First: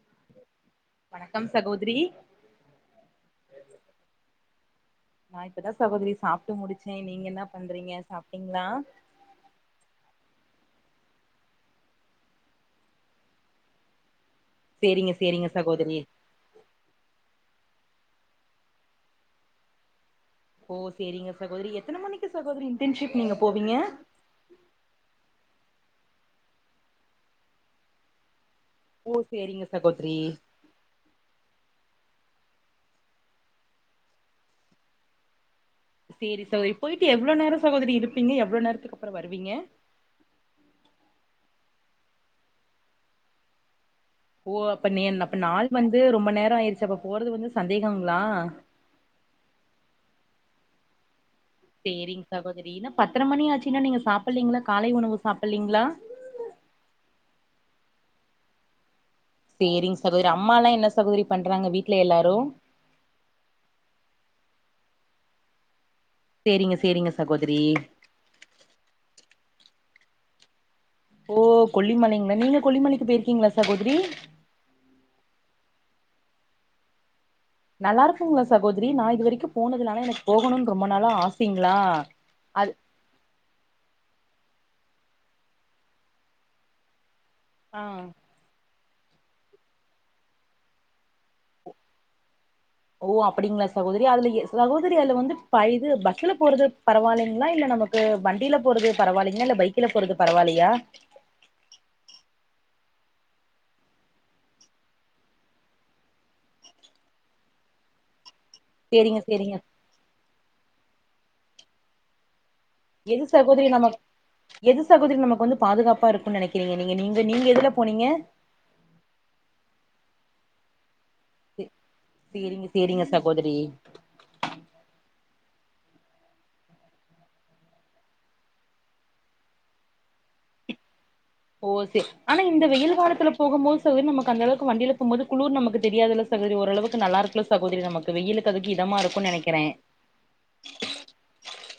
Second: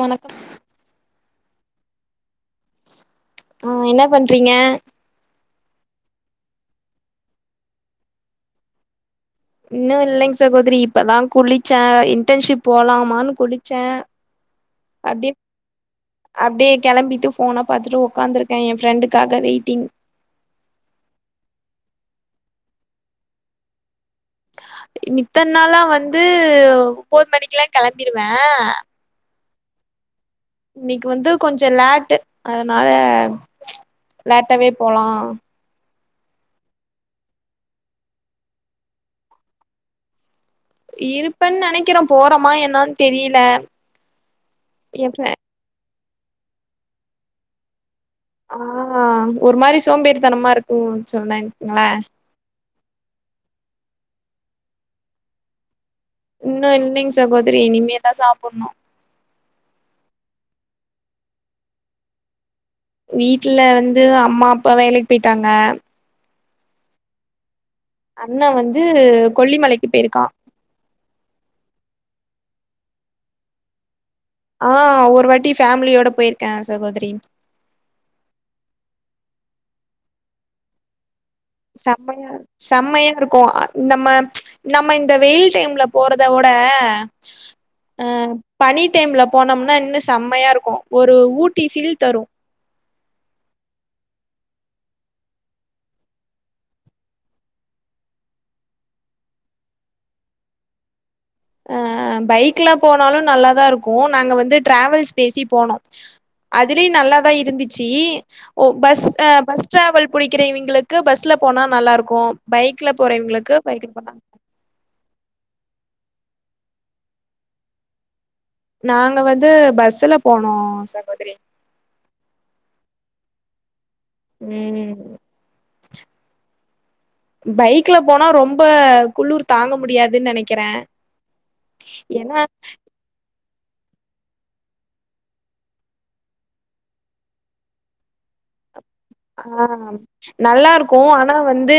வணக்கங் வணக்கம் சகோதிரி ஆ என்ன பண்றீங்க நா இப்பதா சகோதிரி சாப்டு முடிச்சே நீங்க என்ன பண்றீங்க சாப்டீங்ளா இன்னு இல்லைங் சகோதிரி இப்பதா குளிச்ச இன்டன்ஷிப் போலாமானு குளிச்செ செரிங்க செரிங்க சகோதிரி அப்டியே கெளம்பிட்டு ஃபோன பாத்துட்டு உக்காந்துருக்க ஏ ஃப்ரெண்டுக்காக வெய்ட்டிங் ஓ செரிங்க சகோதிரி எத்தன மணிக்கு சகோதிரி இன்டன்ஷிப் நீங்க போவீங்க மித்த நாள்ளா வந்து ஒம்பது மணிக்கெல்லா கெளம்பிருவே ஓ செரிங்க சகோதிரி இன்னைக்கு வந்து கொஞ்சோ லாட்டு அதனால லட்டாவே போலா செரி சகோதரி போயிட்டு எவ்ளொ நேரொ சகோதரி இருப்பீங்க எவ்ளொ நேரத்துக்கு அப்றொ வருவீங்க இருப்பேன் நெனைக்கிற போறோமா என்னா தெரியில்ல ஓ அப்ப நீ அப்ப நாள் வந்து ரொம்ப நேரொ ஆயிருச்சு அப்பாெ போறது வந்து சந்தேகங்ளா ஆ ஒரு மாரி சோம்பேறி தனமா இருக்கு சொன்னன் செரிங் சகோதிரி என்ன பத்தற மணி ஆச்சுன்னா நீங்க சாப்லீங்ளா காலை உணவு சாப்லீங்ளா இன்னு இல்லைங் சகோதிரி இனிமேதா சாப்பணு செரிங் சகோதரி அம்மா லா என்ன சகோதிரி பண்றாங்க வீட்ல எல்லாரு வீட்ல வந்து அம்மா அப்பா வேலைக்கு போயிட்டாங்க செரிங்க செரிங்க சகோதிரி அண்ண வந்து கொல்லிமலைக்கு போயிருக்கா ஓ கொல்லிமலைங்ளா நீங்க கொல்லிமலைக்கு போயிருக்கீங்ளா சகோதிரி ஆ ஒரு வாட்டி ஃபேமிலியோட போயிருக்க சகோதிரி நல்லா இருக்குங்களா சகோதிரி நா இது வரைக்கு போனதுல்ல ஆனா எனக்கு போகணுனு ரொம்ப நாளா ஆஸ் சம்மையா சம்மையா இருக்கு நம்ம நம்ம இந்த வெயில் டைம்ல போறத உட ஆ அ பனி டைம்ல போனோம்னா இன்னு சம்மையா இருக்கு ஒரு ஊட்டி ஃபீல் தரு ஓ அப்டிங்களா சகோதிரி அதுல எது சகோதரி அதுல வந்து பய பஸ்ல போறது பரவாயில்லைங்களா இல்ல நம்ம வண்டியில போறது பரவாயில்லைங்கா இல்ல பைக்ல போறது பரவாயில்லையா அ பைக்ல போனாலு நல்லாதா இருக்கு நாங்க வந்து ட்ராவல்ஸ் பேசி போனோ அதுலயு நல்லாதா இருந்துச்சி ஓ பஸ் சேரிங்க சேரிங்க பஸ் டிராவல் பிடிக்கிற இவிங்ளுக்கு பஸ்ல போனா நல்லா இருக்கு பைக் ல போற எது இவ்ங்ளுக்கு சகோதரி பைக்ல நமக் போலா எது சகோதிரி நமக்கு வந்து பாதுகாப்பா இருக்குனு நெனைக்கிறீங்க நீங்க நீங்க நீங்க எதுல போனீங்க நாங்க வந்து பஸ்ல போனோ சகோதிரி செ சேரிங்க சேரிங்க சகோதரி உம் பைக்ல போனா ரொம்ப குளூர் தாங்க முடியாதுன்னு நெனைக்கிறே ஓ சே ஏனா ஆனா இந்த வெயில் காலத்துல போகும்போது சதோரி நமக்கு அந்த அளவு வண்டிய போம்போது குளிர் நமக்கு தெரியாததுல சதோரி ஓரளவுக்கு நல்லா இருக்குல சகோதரி நமக்கு வெயிலுக்கு அதுக்கு இதமா இருக்கு ஆ நல்லா இருக்கு ஆனா வந்து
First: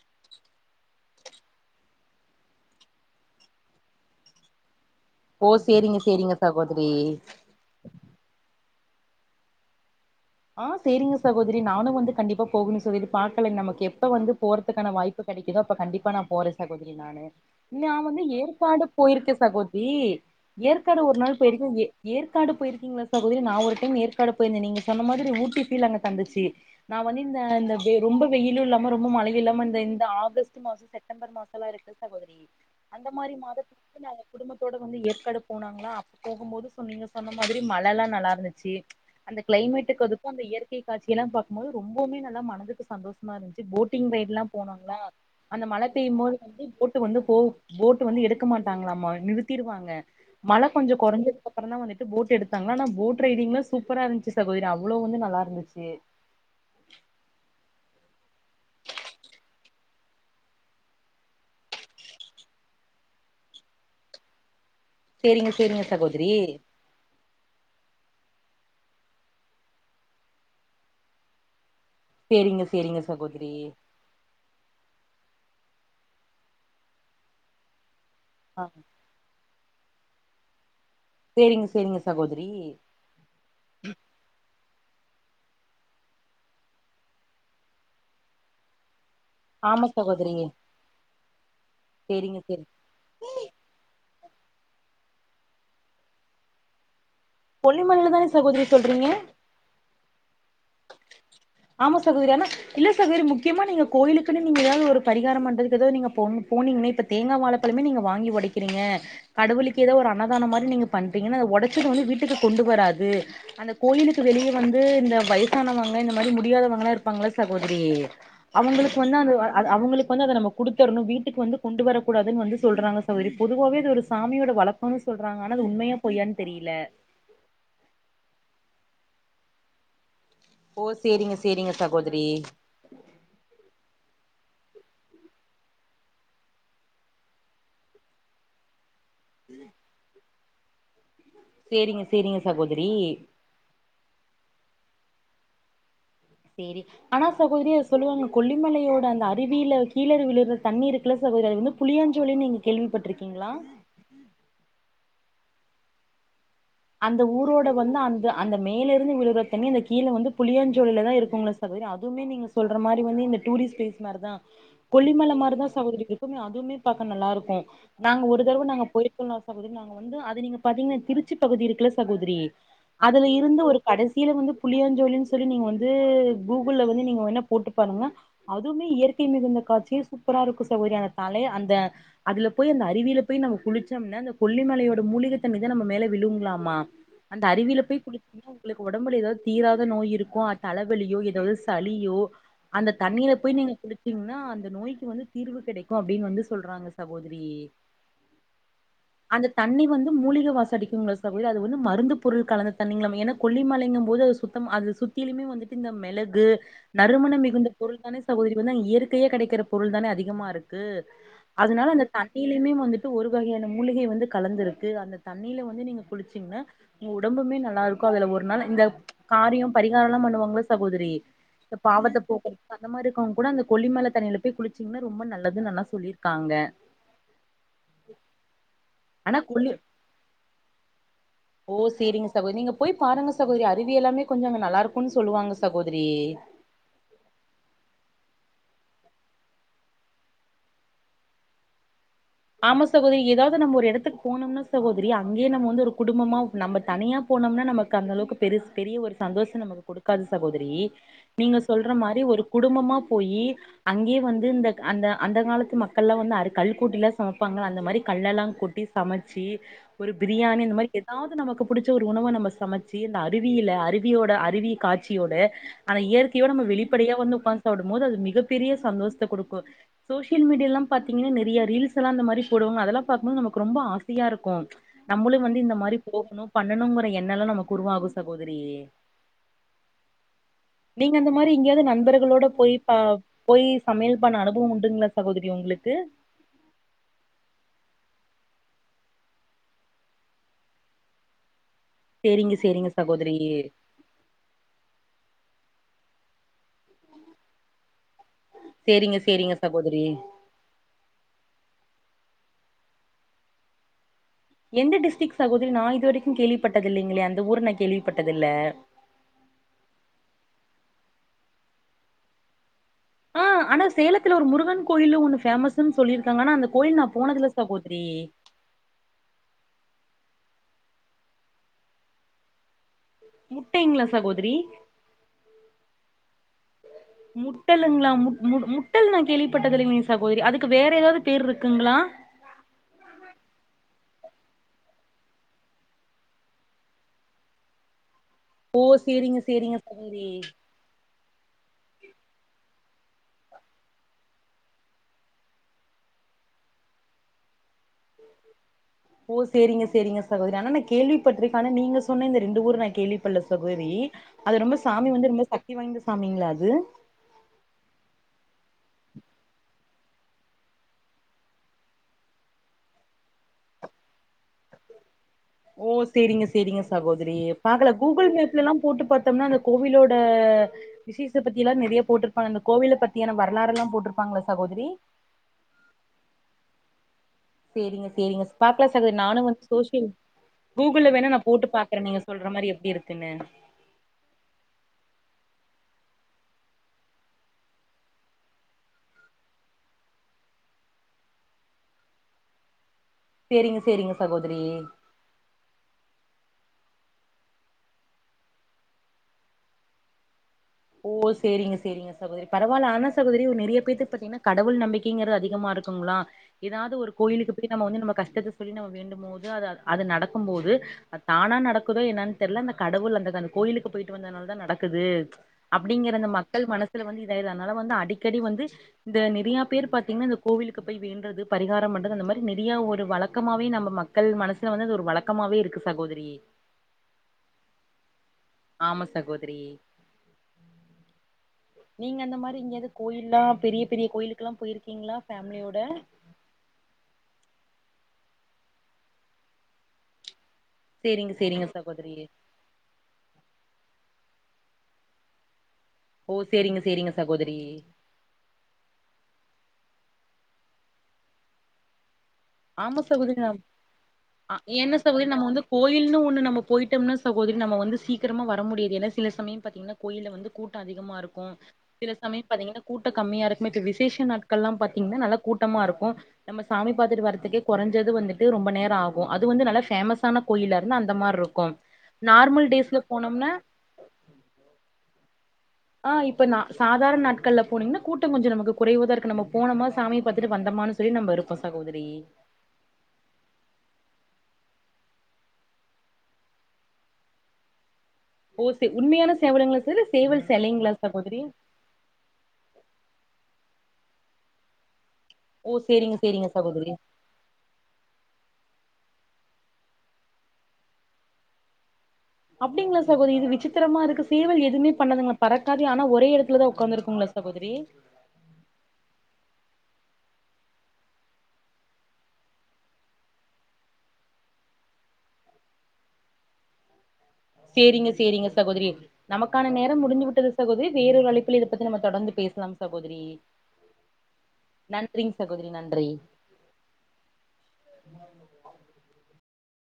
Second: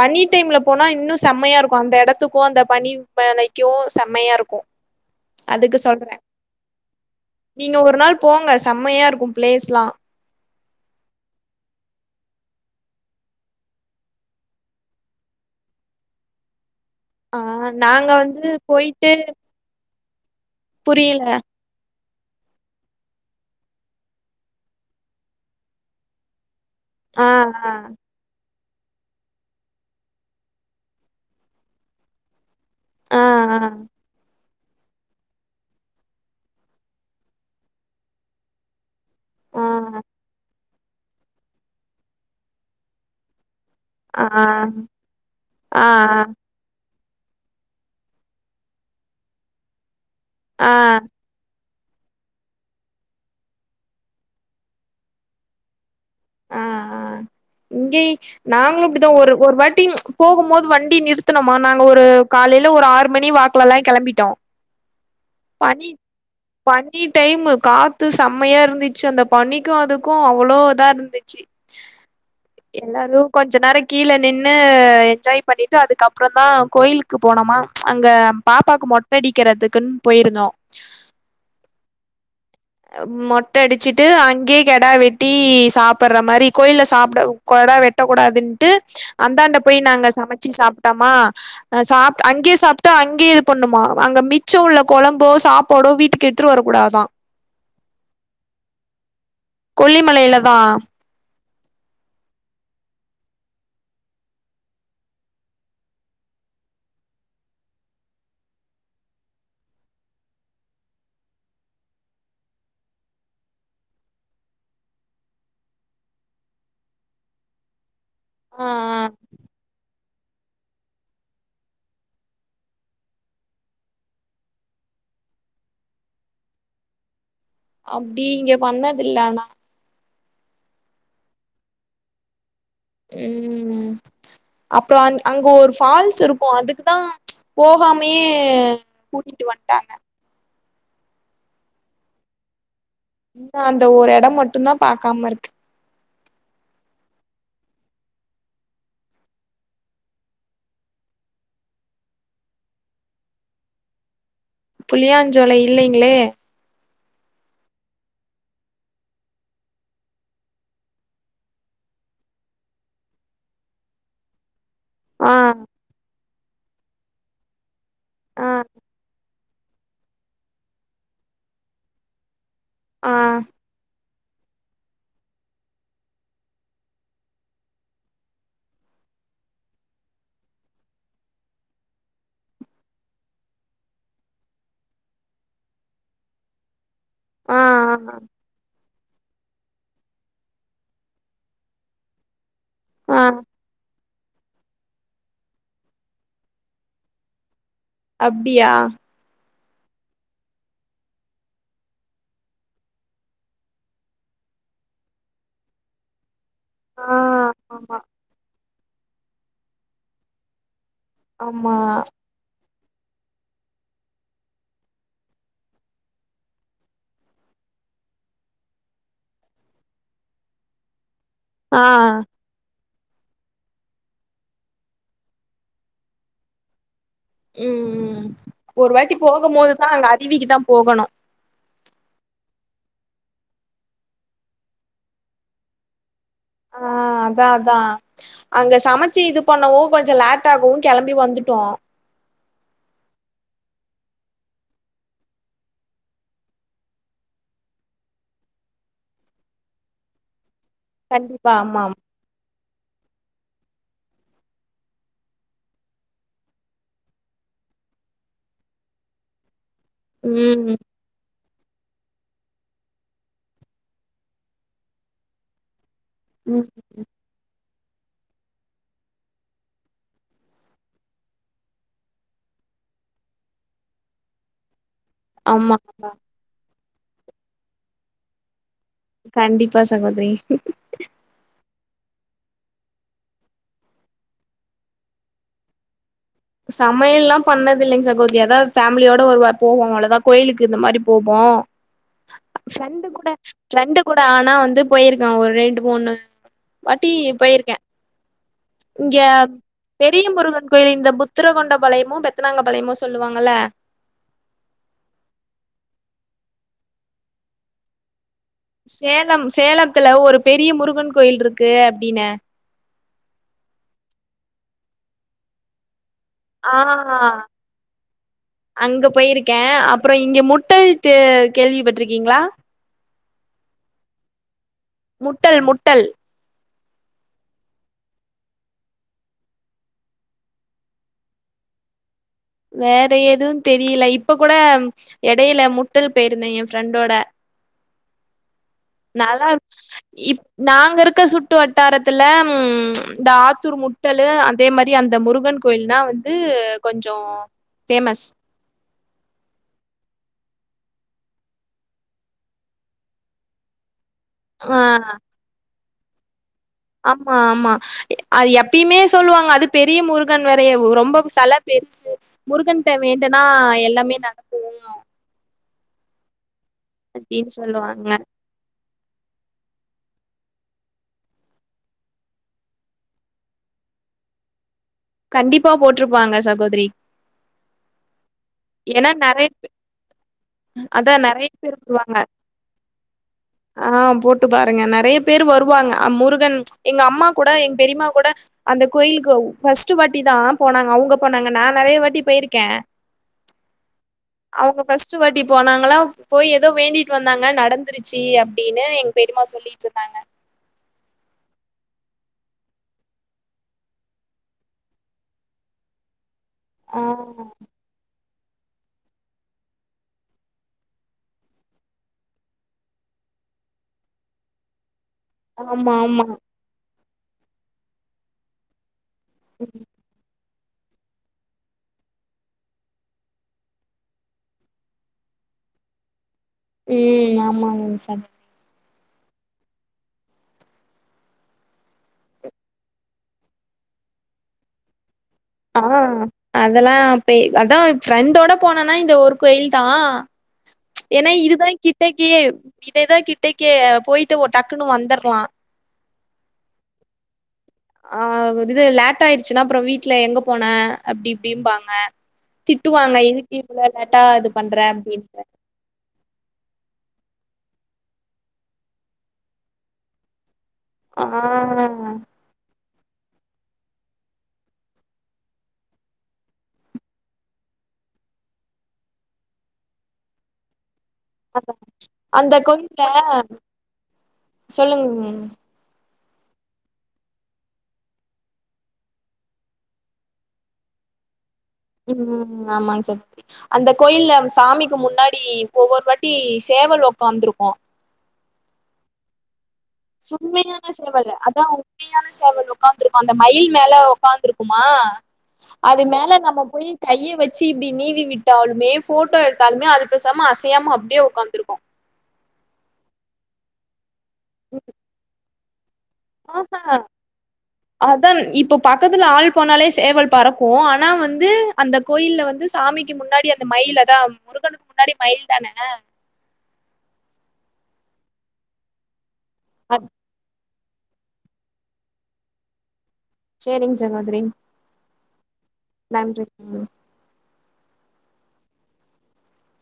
பனி டைம்ல போனா இன்னு செம்மையா இருக்கு அந்த எடத்துக்கு அந்த பனி மலைக்கு செம்மையா இருக்கு ஓ அதுக்கு செரிங்க சொல்றே செரிங்க சகோதரி நீங்க ஒரு நாள் போங்க செம்மையா இருக்கு பிளேஸ்லா ஆ செரிங்க சகோதரி நானு வந்து கண்டிப்பா போகணு சகோதரி பாகல நமக்கு எப்ப வந்து போறதுக்கான வாய் ப்பு கெடைக்குதோ அப்ப கண்டிப்பா நா போற ஆ நா நாங்க வந்து ஏற்காடு போயிட்டு போயிருக்கே சகோதரி ஏற்காடு ஒரு புரியல நாள் போயிருக்க ஏ ஏற்காடு போயிருக்கீங்ளா சகோதரி நான் ஒரு டைம் ஏற்காடு போயிருதே நீங்க சொன்ன மாதிரி ஊட்டி ஃபீல் அங்க தந்துச்சு நான் வந்து ஆ இந்த இந்த வெ ரொம்ப வெயிலு இல்லா ம ரொம்ப மழயு இல்லாம இந்த இந்த ஆகஸ்ட் மாச செப்டம்பர் மாசல்லா இருக்குல சகோதரி அந்த ஆ ஆ மாரி [inaudible] குடும்பத்தோட வந்து ஏற்காடு போனாங்ளா அப்போ போகும் போது சொன்ன நீங்க சொன்ன மாதிரி மழ எல்லா நல்லா இருந்துச்சி ஆ கிளைமேட்டுக்கு அதுக்கு அந்த இயற்கை காட்சி எல்லா பாக்கும்போது ரொம்பவுமே நல்லா மனதுக்கு சந்தோஷமா இருந்துச்சி போட் ஆ டிங்ளா ஆ போனாங்களா அந்த ஆ மழை பெய்யும் போது வந்து போட் டு வந்து போவு போட்டு வந்து எடுக்க மாட்டாங்களாமா நிறுத்திடுவாங்க மழ ஆ கொஞ்சம் கொறைஞ்ச அப்பறமதா வந்துட்டு போட் எடுத்தாங்ளா ஆனா போட் ரைடிங்லா சூப்பரா இருந்துச்சி சாகோதரி அவ்ளோ வந்து நல்லா இருந்துச்சு [unintelligible] இங்கீஷ் நாங்களு இப்டிதாக் ஒரு ஒரு வாட்டிங் போகும்போது வண்டி நிறுத்தணமா நாங்க ஒரு காலையில ஒரு ஆறு மணி வாக் குலலாய் கிளம்பிட்டோ சேரிங்க சேரிங்க பனி சகோதரி ப னி டைம் காத்து செம்மையா இருந்துச்சு அந்த பனிக்கு அதுக்கு அவ்ளோ இதா இரு ந்திச்சி சேரிங்க சேரிங்க எல்லாரு சகோதரி கொஞ்சோ நேர கீழ நின்னு என்ஜாய் பண்ணிட்டு அதுக்கு அப்பறதா கோயிலுக்கு போனமா அங்க ஆ பாப்பாவுக்கு மொட்டடிக்கிறதுக்குன் போயிருந்தோ சேரிங்க சேரிங்க சகோதரி மொட்ட அடிச்சிட்டு அங்கே கெடா வெட்டி சாப்பற மாரி கோயில்ல சாப்ட கொடா வெட்ட கூடாதுன்ட்டு அந்தாண்ட போய் ஆமா நாங்க சகோதரி சமச்சு சாப்ட்டமா சாப் சேரிங்க அங்கே சேரி சாப் டு அங்கே இது பண்ணுமா அங்க மிச்ச உள்ள கொழம்போ சாப்பாடோ வீட்டுக்கு எடுத்துட்டு வரக்கூடாதுதா கொல்லிமலைல தானே சகோதரி சொல்றீங்க கொல்லிமலையில தா ஆமா சகோதரி ஆனா இல்ல சகோதரி முக்கியமா நீங்க கோயிலுக்குன்னு நீங்க எதாவது ஒரு பரிகார பண்றதுக்கு எதாவது நீங்க போணோ போனீங்கன்னே இப்ப தேங்கா வாழபழமே நீங்க வாங்கி ஒடைக்கிறீங்க கடவுளுக்கு எதோ ஒரு அன்னதான மாரி நீங்க பண்றீங்கன்னா அ ஒடச்சது வந்து வீட்டுக்கு கொண்டு வராது அந்த கோயிலுக்கு வெளியே வந்து இந்த வயசானவங்க இந்த மாரி முடியாதவங்கல்லா இருப்பாங்களா சகோதரி ஆ அவங்களுக்கு ஆ வந்து அந்த அ அத அவங்களுக்கு வந்து அத நம்ம குடுத்தரணு வீட்டுக்கு வந்து கொண்டு வரக்கூடாதுன் வந்து சொல்றாங்க சகோதரி பொதுவாவே இது ஒரு சாமியோட வழக்கனு சொல்றாங்க ஆனா அது உண்மையா பொய்யான் தெரியல அப்டி இங்க பண்ணதில்ல ஆனா ஓ சேரிங்க சேரிங்க சகோதரி ம் அப்றோ அந் அங்க ஒரு ஃபால்ஸ் இருக்கு அதுக்குதா போகாமயே கூட்டிட்டு வன்டாங்க சேரிங்க சேரிங்க சகோதிரி இன்னு அந்த ஒரு எடம் மட்டுந்தா பாக்காம இருக்கு சேரி ஆனா சகோதரி அது சொல்லுவாங்க கொல்லிமலையோட அந்த அருவில கீழருவில விற தண்ணி இருக்குல சகோதரி அது வந்துப் புளியாஞ்சோலின் நீங்க கேள்விப்பட்டிருக்கீங்ளா புளியாஞ்சோலை இல்லைங்ளே அந்த ஊரோட வந்து அந்த அந்த மேல இருந்து விழுறத் தண்ணி அந்தக் கீழ வந்து புளியாஞ்சோழிலதா இருக்குங்ளச் சகோதரி அதுமே நீங்க சொல்ற மாரி வந்து இந்த டூரிஸ்ட் பிளேஸ் மாரிதா கொல்லிமல ஆ மாரிதா சகோதரி இருக்கும்மே அதுமே பாக்க நல்லாருக்கு நாங்க ஒரு ஆ தரவ நாங்க போயிட் சொல்னா சகோதிரி நாங்க வந்து அது நீங்க பாத்தீங்னா திருச்சி பகுதி இருக்குல சகோதிரி ஆ அதுல இருந்து ஒரு கடசில வந்துப் புளியாஞ்ஜோலின் சொல்லி நீங்க வந்து கூகுள்ல வந்து நீங்க வேணாப் போட்டுப் பானுங்க அதுவுமே இயற்கை மிகுதுந்தக் காட்சியு சூப்பரா இருக்கு சகோதரி அந்த தலைய அந்த அதுலப் போயி அந்த அருவில போய் நம குளிச்சோம்ன அந்த கொல்லிமலையோட மூலிகத் தண்ணிதா நம்ம மேல விழுங்ளாமா அந்த ஆ அருவிலப் போய் குளி ஆ [unintelligible] ங்ளுக்கு ஒடம்புல எதாவ்த் தீராத நோய் இருக்கு அத் தலைவெலியோ எதாவ்து சளியோ அந்தத் ஆ தண்ணில போய் நீங்க குளிச் சிம்னா அந்த நோய்க்கு வந்துத் தீர்வு கெடைக்கு அப்டின் வந்து சொல்றாங்க சகோதிரி அப்டியா அந்தத் தண்ணி வந்து மூலிக வாசடிக் துங்ளா சகோதரி அது வந்து மருந்துப் பொருள் கலந்த தண்ணிங்லாமே எனாக் கொல்லிமலைங்கம்போது அது சுத்தம் அது சுத் த்திலுமே வந்துட்டு இந்த மெளகு ஆ நறுமணம் மிகுந்தப் ஆமா பொருள்தானே சகோதரி வந்து அங்க இயற்கையே கெடைக்கிறப் பொருள்தானே அதிகமாருக் கு ஆமா அதனால அந்தத் தண் ணிலியுமே வந்துட்டு ஒரு வகையான மூலிகை வந்து கலந்துருக்கு அந்தத் தண்ணில வந்து நீங்க குளிச்சிங்னா உங்க உடம்புமே நல்லாருக்கு அதுல ஒரு நாள் இந்த காரியம் பரிகாரல்லாம் பண்ணுவாங்ளே சகோதரி இதப் ஆ பாவத்தப் போக்கறக் சந்த மாரி இருக்கவுங் கூட அந்தக் கொல்லிமலத் தண்ணில போய் குளிச்சிங்னா ரொம்ப நல்லதுன்னல்லா சொல்லிருக்காங்க ம் ஒரு வாட்டி ஆனா கொல்லி போகும்போதுதா அங்க அருவிகிதாம் போகணு ஓ சேரிங்க சகோதரி நீங்கப் போய்ப் பாருங்க சகோதரி அருவி எல்லாமே கொஞ்ச அங்க நல்லாருக்குன் சொல்லுவாங்க சகோதிரி ஆ அதா அதா அங்க சமச்சி இதுப் பண்ணவு கொஞ்சோ லேட்டாகவு கெளம்பி வந்துட்டோ ஆமா சகோதரி எதாவது நம்ம ஒரு எடத்துக்கு போனம்னா சகோதிரி அங்கியே நம்ம வந்து ஒருக் குடும்பமா நம்ம தனியாப் போனம்னா நமக்கு அந்தளவுக்கு பெருச் பெரிய ஒரு சந்தோஷம் நமக்கு குடுக்காது சகோதரி கண்டிப்பா நீங்க ஆமா சொல்ற ஆமா மாரி ஒருக் குடும்பமா போயி அங்கியே வந்து இந்தக் அந்த அந்த காலத்து மக்கள்லா வந்து அருக் கல்லு கூட்டிலாச் சமைப்பாங்கல அந்த மாரிக் கல்லெல்லாங் கூட்டி சமச்சி ஒரு பிரியாணி அந்த ம் மாரி எத் தாவுது நமக்குப் புடிச்ச ஒரு உணவ நம்ம சமச்சி இந்த அருவியில அருவியோட அருவியக் காச்சியோட ஆன இயற்கையோ நம்ம ம் வெளிப்படையா வந்து உக்காந்து சாப்டும்மோது அது மிகப்பெரிய சந்தோஷ்த்த குடுக்கு சோசியல் மீடியாலாம் பாத்தீங்கினா நெறியா ரீல்ஸ் செலா அந்த மாரிப் போடுவாங்க அதெலாப் பாக்கும்மோது நமக்கு ரொம்ப ஆசையாருக்கு நம்முளு வந்து இந்த ஆமா ஆமா மாரிப் போகுணு பண்ணணுங்கிற எண்ணலா நமக்கு உருவாகு சகோதிரி கண்டிப்பா சகோதிரி நீங்க அந்த மாரி எங்கியாவது நண்பர்களோடப் போயிப் பா போயி சமையல் பண்ண அனுபவம் உண்டுங்ளா சகோதிரி உங்ளுக்கு சமையல்லா பண்ணது இல்லைங்க சகோதரி ஏதா ஃபேமிலியோட ஒரு வா போவோ அவ்ளதா கோயிலுக்கு இந்த மாரி போவோ சேரிங்க சேரிங்க ப்ரெண்டு கூட சகோதரி ப்ரெண்டு கூட ஆனா வந்து போயிருக்கே ஒரு ரெண்டு மூணு வாட்டி போயிருக்கே சேரிங்க இங்க சேரிங்க சகோதரி பெரிய முருகன் கோயிலு இந்த புத்தர கொண்ட பளையமு பெத்தனாங்க பளையமு சொல்லுவாங்கல்ல எந்த டிஸ்ட்ரிக் சகோதரி நா இதுவரைக்கு கேள்விபட்டது இல்லைங்களே அந்த ஊரு நா கேள்விப்பட்டதில்ல சேலம் சேலத்துல ஒரு பெரிய முருகன் கோயில் ருக்கு அப்டினு ஆ ஆனா சேலத்துல ஒரு முருகன் கோயிலு ஒண்ணு பேமஸ் ஸுன் சொல்லிருக்காங்க ஆனா அந்த ஆ கோயில் நா போனதுல்ல சகோதரி அங்க போயிருக்கே அப்பறம் இங்க முட்டல்து கேள்விப்பட்ருக்கீங்களா முட்டைங்களா சகோதரி முட்டல் முட்டல் [unintelligible] முட்டலுங்களா முட் முடு முட்டல் நா கேள்விப்பட்டது இல்லைங்களே சகோதரி அதுக்கு வேற ஏதாவது பேர் இருக்குங்ளா வேற எதுவு தெரியல இப்ப கூட எடையில முட்டல் போயிருந்தே என் ஃப்ரெண்டோட ஓ சேரிங்க நல்லாருக் சேரிங்க சகோதரி இப் நாங்க இருக்க சுட்டு வட்டாரத்துல ம் இந்த ஆத்தூர் முட்டலு அதே மாறி அந்த முருகன் கோயில்னா வந்து கொஞ்சோ ஃபேமஸ் ஓ சேரிங்க சேரிங்க சகோதரி ஆனா நா கேள்விப்பட்டிருக்கே ஆனா நீங்க சொன்ன இந்த ரெண்டு ஊர் நா கேள்வி படல சகோதரி அது ரொம்ப ஆ சாமி வந்து ரொம்ப சக்தி வாய்ந்த சாமிங்களா அது ஆம்மா ஆம்மா அது எப்பயுமே சொல்லுவாங்க அது பெரிய முருகன் வேறைய ரொம்ப செல பெருசு முருகன்ட்ட வேண்டுனா எல்லாமே நடக்குதுன்னுவாங் ஓ சேரிங்க சேரிங்க சகோதரி நடக்கும்டின்னு பாக்கல சொல்லுவாங்க. கூகுள் மேப் இதெல்லாம் போட்டு பாத்தம்னா அந்த கோவிலோட விசேஷ பத்தியெல்லா நெறைய போட்ருப்பாங்க அந்த கோவில பத்தியான வரலாறு எல்லா போட்டிருப்பாங்களா சகோதரி கண்டிப்பா போட்ருப்பாங்க சகோதரி சேரிங்க சேரிங்க பாக்லா ஏன்னா சகோதரி நானு நெறைய பே வந்து சோசியல் கூகுள்ல அதா வேணா நா நெறைய போட்டு பேர் பாக்குறே வருவாங்க. நீ சொல்ற மாறி எப்டி இருக்குன்னு ஆ போட்டு பாருங்க நெறைய பேர் வருவாங்க அ முருகன் எங்க அம்மா கூட எங்க பெரியம்மா கூட அந்த கோயிலுக்கு ஃபர்ஸ்ட் வாட்டி தா போனாங்க அவங்க போனாங்க நா நெறைய வாட்டி போயிருக்கே சேரிங்க சேரிங்க சகோதரி ஃபஸ்டு வாட்டி போனாங்களா போய் ஏதோ வேண்டிட்டு வந்தாங்க நடந்துருச்சு அப்டின்னு எங் பெரிமா சொல்லி ட்டுருதாங்க ஓ சேரிங்க சேரிங்க சகோதரி பரவாயில்ல ஆனா சகோதரி ஒரு நெறைய பேத்துக்கு பாத்தீங்கன்னா கடவுள் நம்பிக்கைங்கிறது அதிகமா இருக் குங்களா ஏதாவது ஆ ஒரு கோயிலுக்கு போய் நம்ம வந்து நம்ம கஷ்டத்த சொல்லி நம்ம வேண்டும் போது அது அது நடக்கும் போது அது தானா நடக்குதோ என்னன்னு தெர்ல அந்த கடவுள் அந்த அந்த கோயிலுக்கு போயிட்டு வந்தனால தா நடக்குது ஆமா அப்டிங்கிற ஆமா அந்த மக்கள் மனசுல வந்து இதாயிது அதனால வந்து அடிக்கடி வந்து இந்த நிறைய பேர் பாத்தீங்கன்னா இந்த கோவிலுக்கு போய் வேன்றது பரிகாரம் பண்றது அந்த மாறிஜ நெறையா ஒரு வழக்கமாவே நம்ம மக்கள் மனசு ல வந்து ஒரு வழக்கமாவே இருக்கு சகோதரி ம் ஆமாங்க சார் ஆமா சகோதரி நீங்க அந்த மாறி எங்கியாவது கோயில்லா பெரிய பெரிய கோயிலுகெல்லா போயிருக்கீங்ளா ஃபேமிலியோட அதல்லா பேய் அதா ஃப்ரெண்டோட போனேனா இந்த ஒரு கோயில் தா ஏன்னா சேரிங்க சேரிங்க இதுதா சகோதரி கிட்டக்கெயே இதேதா கிட்டக்கே போயிட்டு ஒரு டக்குன்னு வந்தர்லா ஓ சேரிங்க சேரிங்க சகோதரி ஆ இது லேட் ஆயிர்ச்சுன்னா அப்பறொ வீட்ல எங்க போன அப்டி இப்டிம்பாங்க ஆமா திட்டுவாங்க சகோதரி இதுக்கு நம் இவ்ளோ லேட்டா இது அ பண்ற என்ன சகோதரி அப்டின்ட்டு நம்ம வந்து கோயில்னு ஒன்னு நம்ம போயிட்டொம்னா சகோதரி நம்ம வந்து சீக்கரமா வர முடியாது ஏன்னா சில சமயம் பாத்திங்கன்னா கோயில்ல வந்து கூட்டொ அதிகமா ஆ இருக்கு சில சமயொ பாத்திங்கன்னா கூட்டொ கம்மியா இருக்கு இப்ப விசேஷ நாட்கள்லா பாத்திங்கன்னா நல்லா கூட்டமா இருக்கு நம்ம சாமி பாத்துட்டு வர்றதுக்கே கொறஞ்சது வந்துட்டு ரொம்ப நேரொ ஆகு அது வந்து நல்லா ஃபேமஸான கோயில ன்னா அந்த மாரி இருக்கு அந்த நார்மல் டேஸ்ல போனோம்னா சொல்லுங் ஆ இப்போ நா சாதாரண நாட்கள்ல போனிங்ன்னா கூட்டொ கொஞ்சொ நமக்கு குறைவதா இருக்கு நம்ம போனமா சாமி பாத்துட்டு வந்தோமான்னு சொல்லி நம்ம இருப்போ சகோதரி ம் ஆமாங்க சகோதரி அந்த கோயில்ல சாமிக்கு முன்னாடி ஒவ்வொரு வாட்டி சேவல் ஒக்காந்துருக்கு ஓ சே உண்மையான சேவலங்களா [unintelligible] இல்ல சேவல் செலைங்ளா உண்மையான சேவல் சாகோதரி அதா உண்மையான சேவல் ஒக்காந்துருக்கு அந்த மயில் மேல ஒக்காந்துருக்குமா ஓ அது சேரிங்க மேல சேரிங்க நம்ம போய் சகோதரி கைய வச் சு இப்டி நீவி விட்டாலுமே ஃபோட்டோ எடுத்தாலுமே அது பேசாம அசையாம அப்டியே ஒக்காந்துருக்கு அப்டிங்ளா சகோதரி இது விசித்திரமா இருக்கு சேவல் எதுமே பண்ணதுங்கலா பறக்காது ஆனா ஒரே எடத்துலதா ஒட்காந்துருக்குங்ளா சகோதரி இதான் இப்பொ பக்கத்துல ஆள் போனாலே சேவல் பறக்கு ஆனா வந்து அந்த கோயில்ல வந்து சாமிக்கு முன்னாடி அந்த மயில் அதா முருகனுக்கு முன்னாடி மயில் தானே சேரிங்க சேரிங்க சகோதரி நமக்கான அ நேரம் முடுஞ்சு விட்டது சகோதிரி வேற ஒரு அழைப்புல இத பத்தி நம்ம தொடர்ந்து பேசலா சகோதரி சேரிங்க சகோதரி நன்றிங் சகோதரி நன்றி ம்